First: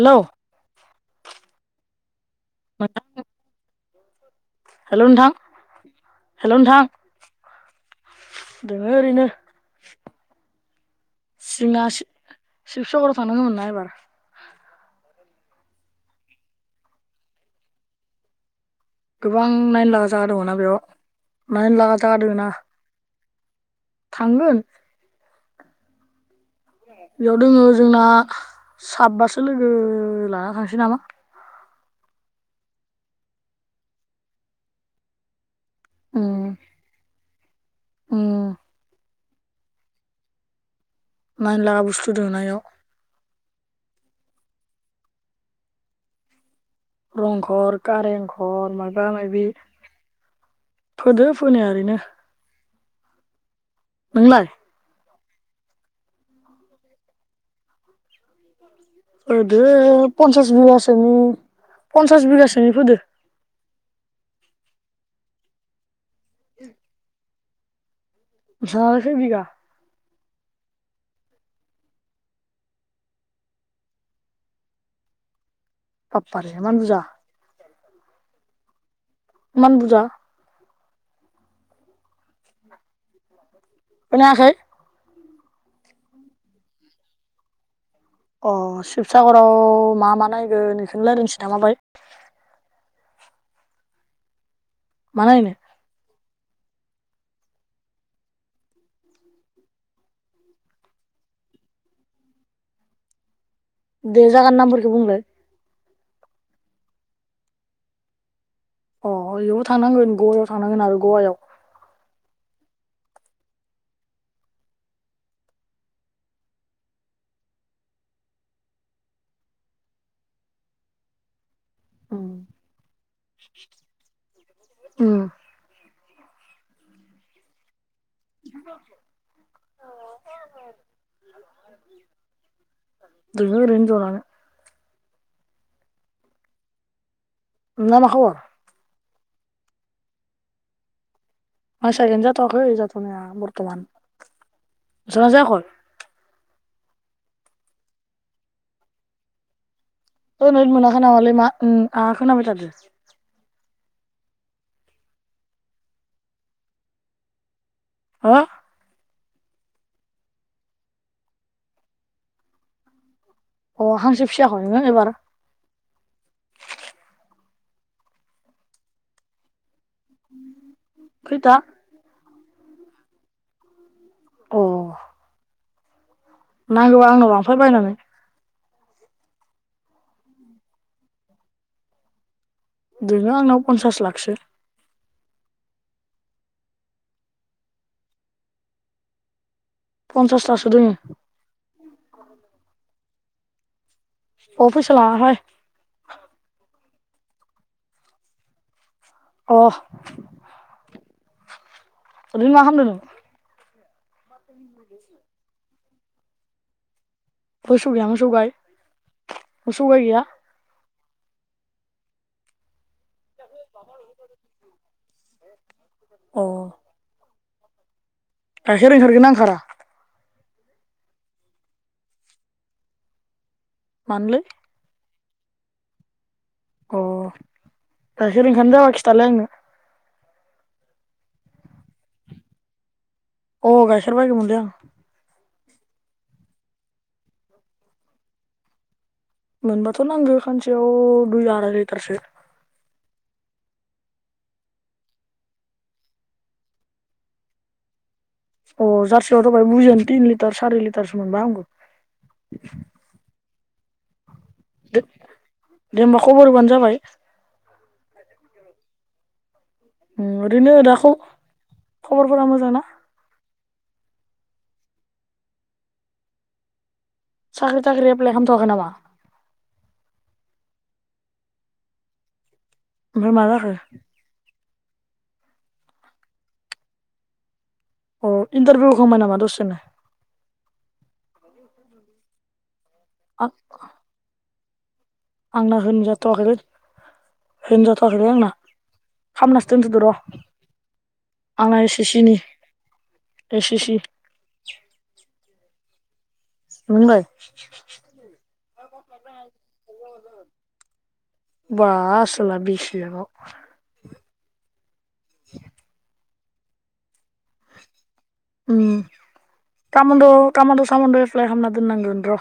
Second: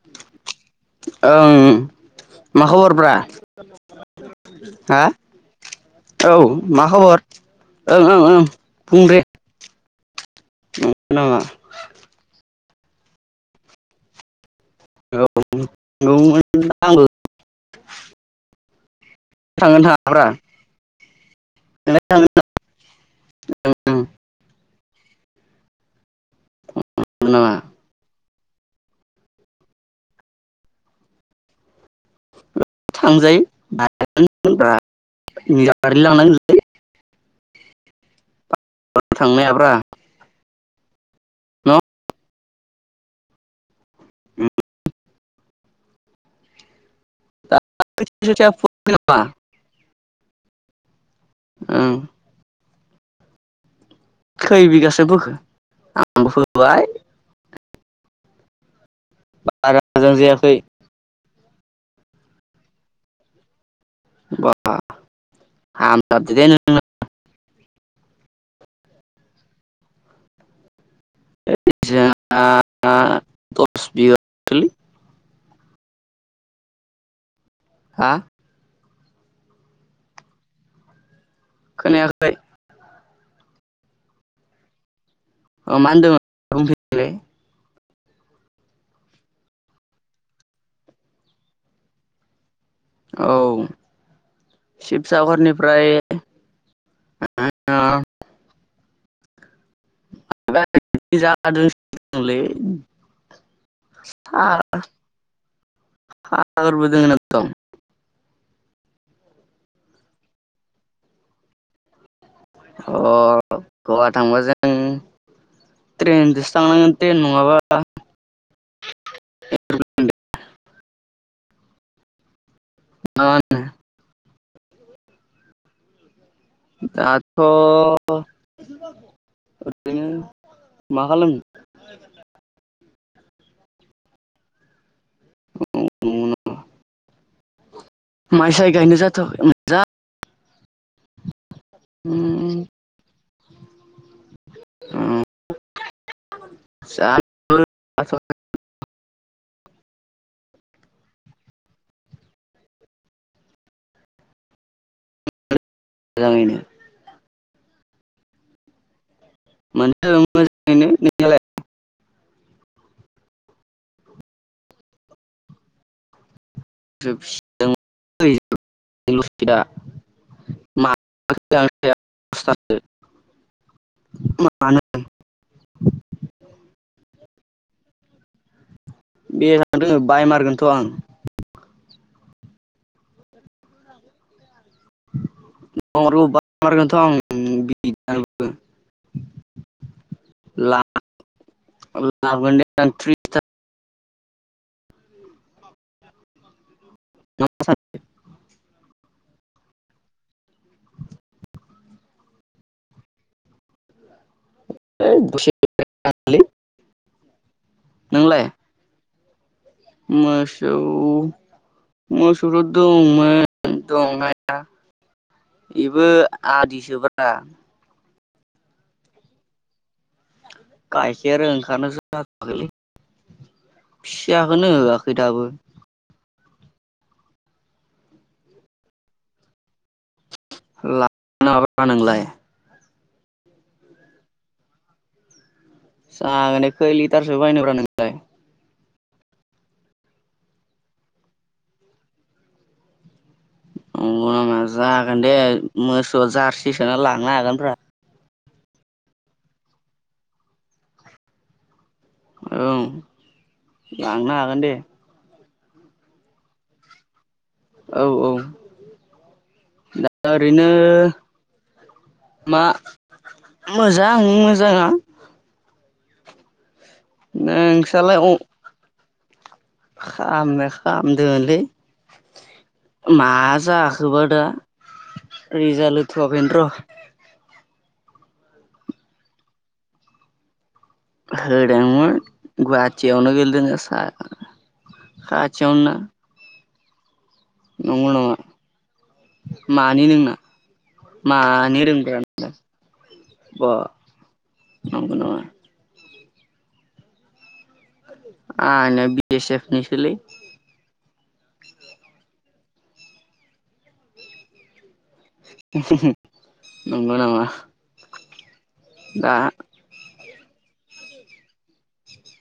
Hello ओं मा खबरब्रा? [unintelligible] हा हेलौ नोंथां औ हेलौ नोंथां मा खबर ओं ओं ओं बुं दे। [unintelligible] शिब सागराव थांनांगौमोन ना एबार। [unintelligible] [unintelligible] गोबां थांगोन नायनोला जागा थाङाब्रा दङ ना बेयाव। नायनो लागा जागा नोंलाय दोङो ना थांगोन। बेयाव नामा दोङो जोंना साबबासो लोगो लाना थांसै नामा। [inaudible] थांजायो [inaudible] उम गारलानो [unintelligible] उम। [inaudible] थांनायाब्रा। नायनोलागा बुस्थु दोङोना बेयाव । [unintelligible] रंघर कारेंघर मायबा मायबि। फोदो फोनाया ओं ओरैनो। नोंलाय खै बिगासो बोखो। आंबो फोबाय। ओ दो बारा मोजां पन्सास जायाखै बिगासोनि। पनसास बिगासोनि फोदो। [unintelligible] [unintelligible] [inaudible] नोंसालाय खै बिगा [unintelligible] दसबिगा [unintelligible] बापपारे एमान बुजा। हा। मान बुजा। खोनायाखै। खोनायाखै। ओ मा होनदोमोन बुंफिनलाय। अह शिबसागराव मा मा नायगोन इखोनो लायरायनोसैनामा बाहाय। औ। मा नायनो शिबसागरनिफ्राय [unintelligible] [unintelligible] लै। दे जागानि नामफोरखो बुंलाय। [unintelligible] अ' गयावबो थांनांगोन गवायाव थांनांगोनआरो गवायाव। अह गवाथांब जों ट्रेनजोसो थांनांगोन ट्रेन नङाबा [unintelligible] उम उम। दाथ [unintelligible] माखालामनो। दोङो ओरैनो जनानै। [inaudible] नोंना मा खबर माइ साय गायनो जाद [unintelligible] [unintelligible] जाथवाखै जाथनाया बरतमान नोरसोरनिया जायाखय? [unintelligible] ओह नेतमोनाखै नामालै मा ओह आह खोनाबायथादो। [unintelligible] हो? मोन्दों मोजाहैनो नोंनियालाय? अह हासो फिसियाखय नोंआरो एबार? [unintelligible] [unintelligible] फै दा [unintelligible] [unintelligible] अ [inaudible] नांगौबा आंनाव लांफै बायनानै बेसां दों बाय मारगोनथ आं दोङो आंनाव पन्सास लाखसो [unintelligible] पन्सासथासो दोङो [unintelligible] अबो सला हाय [unintelligible] अ ओरैनो मा खालामदों नों? [unintelligible] बसु गौया मोसौ नोंलाय गाय मोसौ गाय गैया मोसौ औ म [unintelligible] दंमोन दंनाया बेबो अ आदिसोब्रा गाइखेर ओंखार गोनना ओंखारा? गायखेर ओंखारनो जायाखैलि मानोलै फिसा खोनो होआ खैदाबो अ गाइखेर ओंखानो जाब खिथालाय आंनो [unintelligible] नोंलाय अ गायखेर बायगोमोन लै आं जागोने खै लिटारसो बायनब्रा नोंलाय? मोनबाथ नांगो खानसेयाव दुइ आरा लिटारसो अंगौ नामा जागोन दे मोसौआव जारसि सोना लांनो हागोन फ्रा अ जारसियाव थाबाय बुजायान तिन लिटार सारि लिटारसो मोनबा आंखौ औओ लांनो हागोन दे दे होमबा खबर होबानो जाबाय औ औ ओरैनो दाखौ खबरफोरा मा मोजां ना? मोजां मोजाङा साख्रि थाखाख्रि एप्लाइ खालामथवाखै नामा खाम खाम दलै मा ओमफ्राय जाखो जाखोबा दा रिजालथ होथ'आखैनो र' अ इन्टारभिउखौमाय नामा दससेनो होदोंमोन बाद जे आवनो आं गिलदोंनो सा आंना खाथियावनोना होनो जाथ'आखैलै। नंगौ होनोजाथवाखैलै नामा आंना खामनासो दोनथदो मानि र नोंना मानि आंना एस सि रोंब्रा सि नि नोंलाय एस बा सि सि नंगौ नामा नोंलाय? आ ना बि एस एफ निसोलै बा आसोला बि एस एफ आव नंगौ नामा। उम दा कामनद कामानद सामद एप्लाय खामना दोननांगोन र।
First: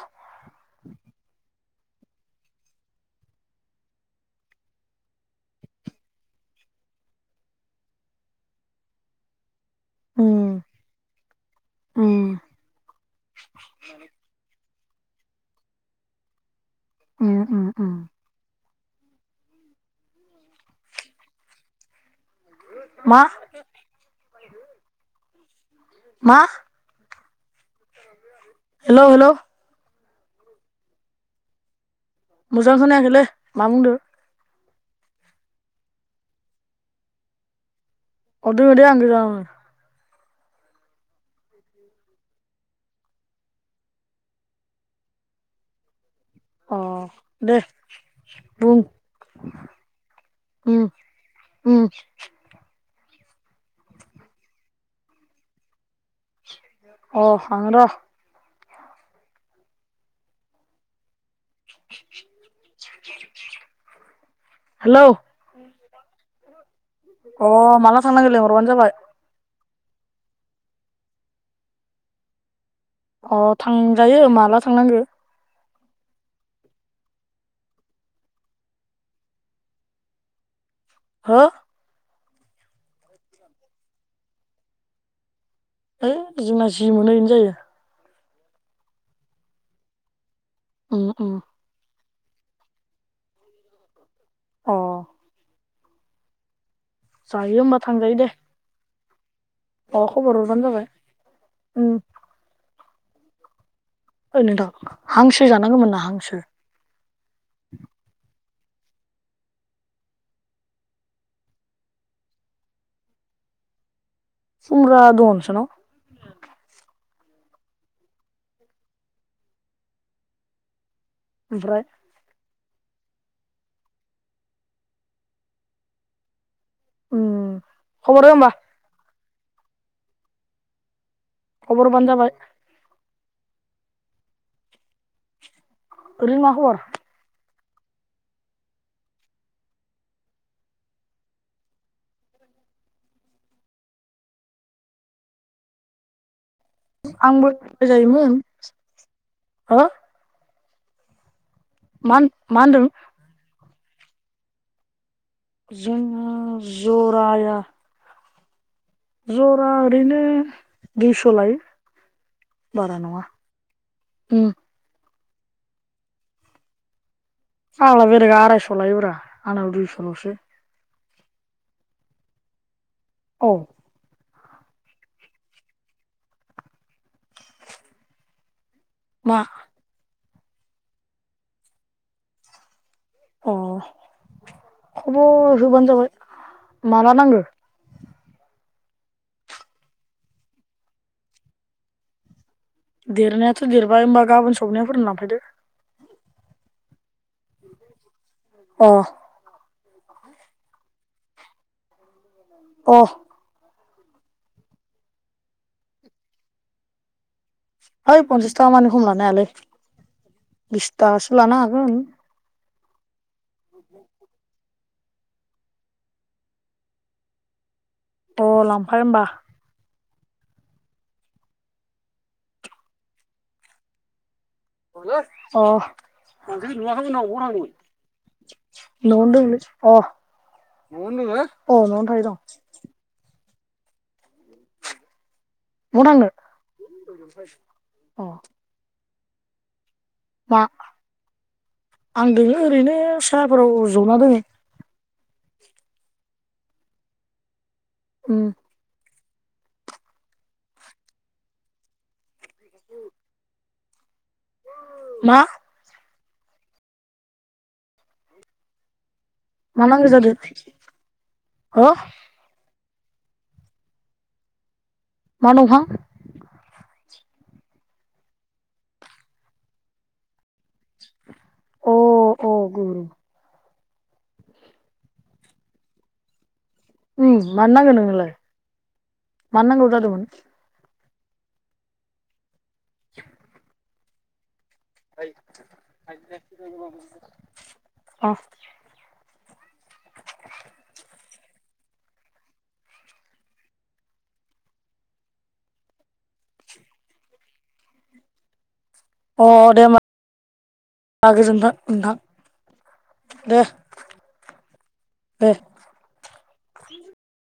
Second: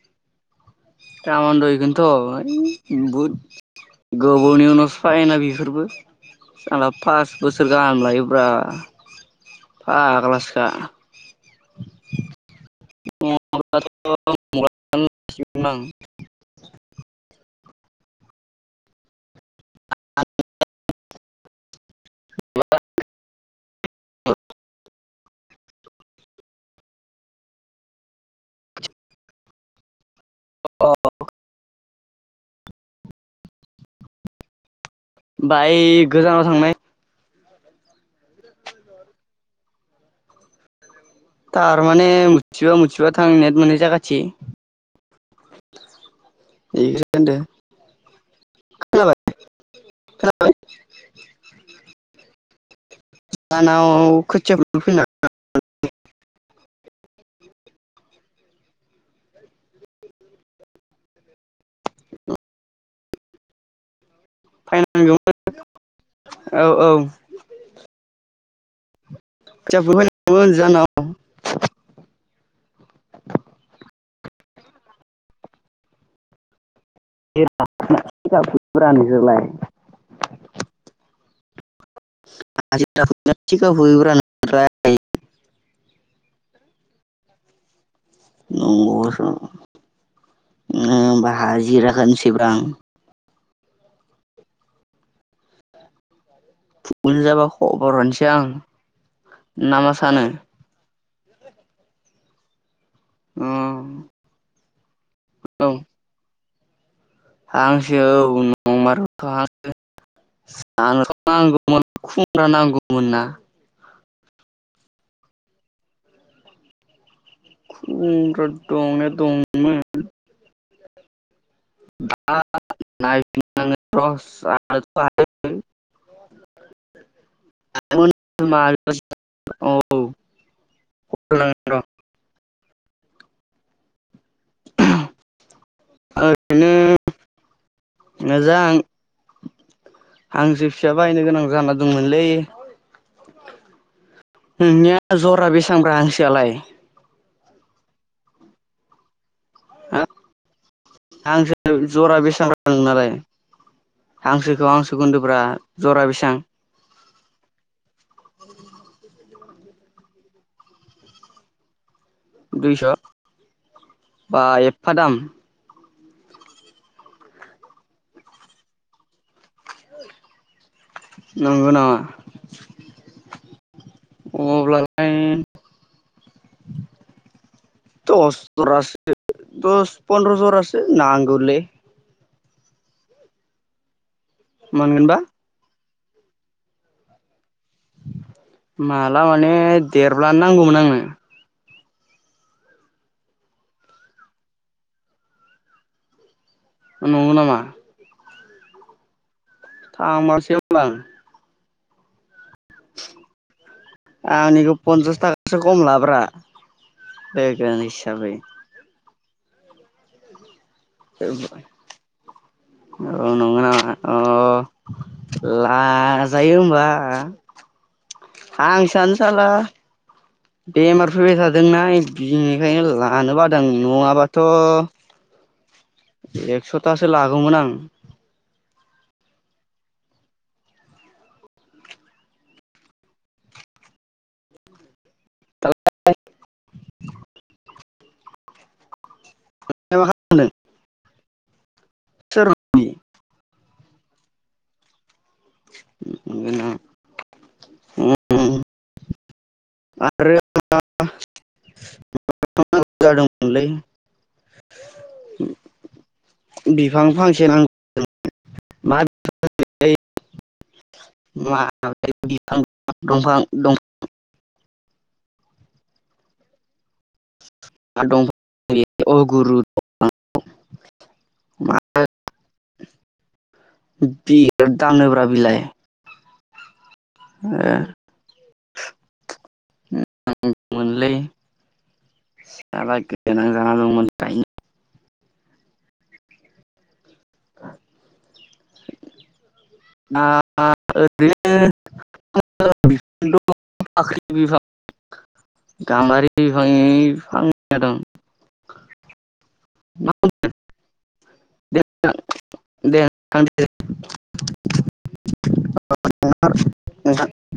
कामनद एखोनोथ ऐ बहुद गोबावनि उनावसो फायोना बेफोरबो पास बोसोर गाहाम लायोब्रा। उम फाग्लासोखा उम [unintelligible] [unintelligible] उम उम उम। [unintelligible] मा? [inaudible] मा? Hello hello. अह। मोजां खोनायाखैलै मा बुंदो बाय गोजानाव थांनाय अह दोङोदे आं गोजानावनो। थारमाने मुथिबा मुथिबा थां नेट मोननाय जागाथि। अह बेखौसो होनदो दे बुं खोनाबाय उम उम। दानाव खोथिया [unintelligible] अह [unintelligible] [unintelligible] [inaudible] अह माला थांनांगो लेंह बानो जाबाय। खोथिया फुनो फायनांगोमोन जानाव। अह थांजायो माला थांनांगो। [unintelligible] हो। हाजिरा फुयोना थिका फुयोब्रा नोंसोरलाय है जोंना जि मोनो इनो जायो। नंगौ नो उम होमबा उम हाजिराखोनस [unintelligible] अ फुनोजाबा जायो होमबा खबर थांजायो दे हनसै आं ना मा अ सानो खबर हरबानो जाबाय उम उम ओइ नोंथां हांसो औ जानांगोमोन ना हांसो हांसो बु नंमारगौथ हांसो जानोथ' नांगौ मोन खुमब्रा नांगौमोन ना खुमब्रा दंङ नोंसानाव? खुमब्रा दंनाया दंमोन ओमफ्राय [unintelligible] नायफिन नांगोन र उम खबर हो होमबा [unintelligible] [unintelligible] औ खबर होबानो जाबाय ओरैनो मा खबर मोजां हांसो फिसा बायनो गोनां जाना दंमोनलै नोंनिया जरा बेसांब्रा हांसोआलाय? आंबो [unintelligible] जायोमोन हो हा हांसो मा जरा मा बेसांब्रा होनदों नोंनालाय हांसोखौ हांसोखौ होनदो ब्रा जरा बेसां? आया। [inaudible] जरा ओरैनो दुइस' लायो। दुइस' बारा नङा बा उम एफा दाम। फाग्ला बेलेगा आरायस' लायोब्रा आंना दुइस'लसो। नोंगो नामा? औ। अब्लालाय टस जरासे मा दस पनद्रज जरासे नांगौलै। अह। मोनगोन मोनबा खबर होबानो जाबाय। माला नांगो? माला माने देरब्लानो नांगौमोन आंनो। देरनायाथ' देरबाय ओमबा गाबोन सबनियाफोरनो लांफैदो। नंगौ नामा? अह। थांमारसै ओमबा आं। अह। आंनिखौ पनसास थाखासो खम लाब्रा। [unintelligible] ओइ हिसाबै। पन्सास थाखा मानि खम लानो हायालै। बिसथाखासो लानो हागोन। औ नंगो नामा अह लाजायो ओमबा। अ लांफाय होमबा हांसोयानो बेमार फैबाय थादोंना इ-बिनिखायनो लानो बादों आं नङाबा थ' अह। न'आवनो आं दोङोलै अह न'आव दोङो अह न'आवनो थायो दं। दालाय म थांनो? अह। दा मा खालामदों? आं सोर दोङो ओरैनो साफोराव जना दोङो। नोंगो नामा? उम आरो [unintelligible] [unintelligible] मोनलै मा? बिफां फांसे [unintelligible] मा मा बिलाइ नांगो जादो ह दंफां-दंफां मा दंफां [unintelligible] [unintelligible] अ अ गुरु बिराद दांनोब्रा बिलाय उम मानो नांगो नोंनोलाय मानो नांगौ जादोंमोन? [unintelligible] [unintelligible] गोनां जाना दंमोन। [unintelligible] [unintelligible] अह [unintelligible] [unintelligible] गाम्बारि बिफांनि [unintelligible] दं उह दे होमबा गोजोनथों दे नोंथां दे दे नोंथां दे [unintelligible]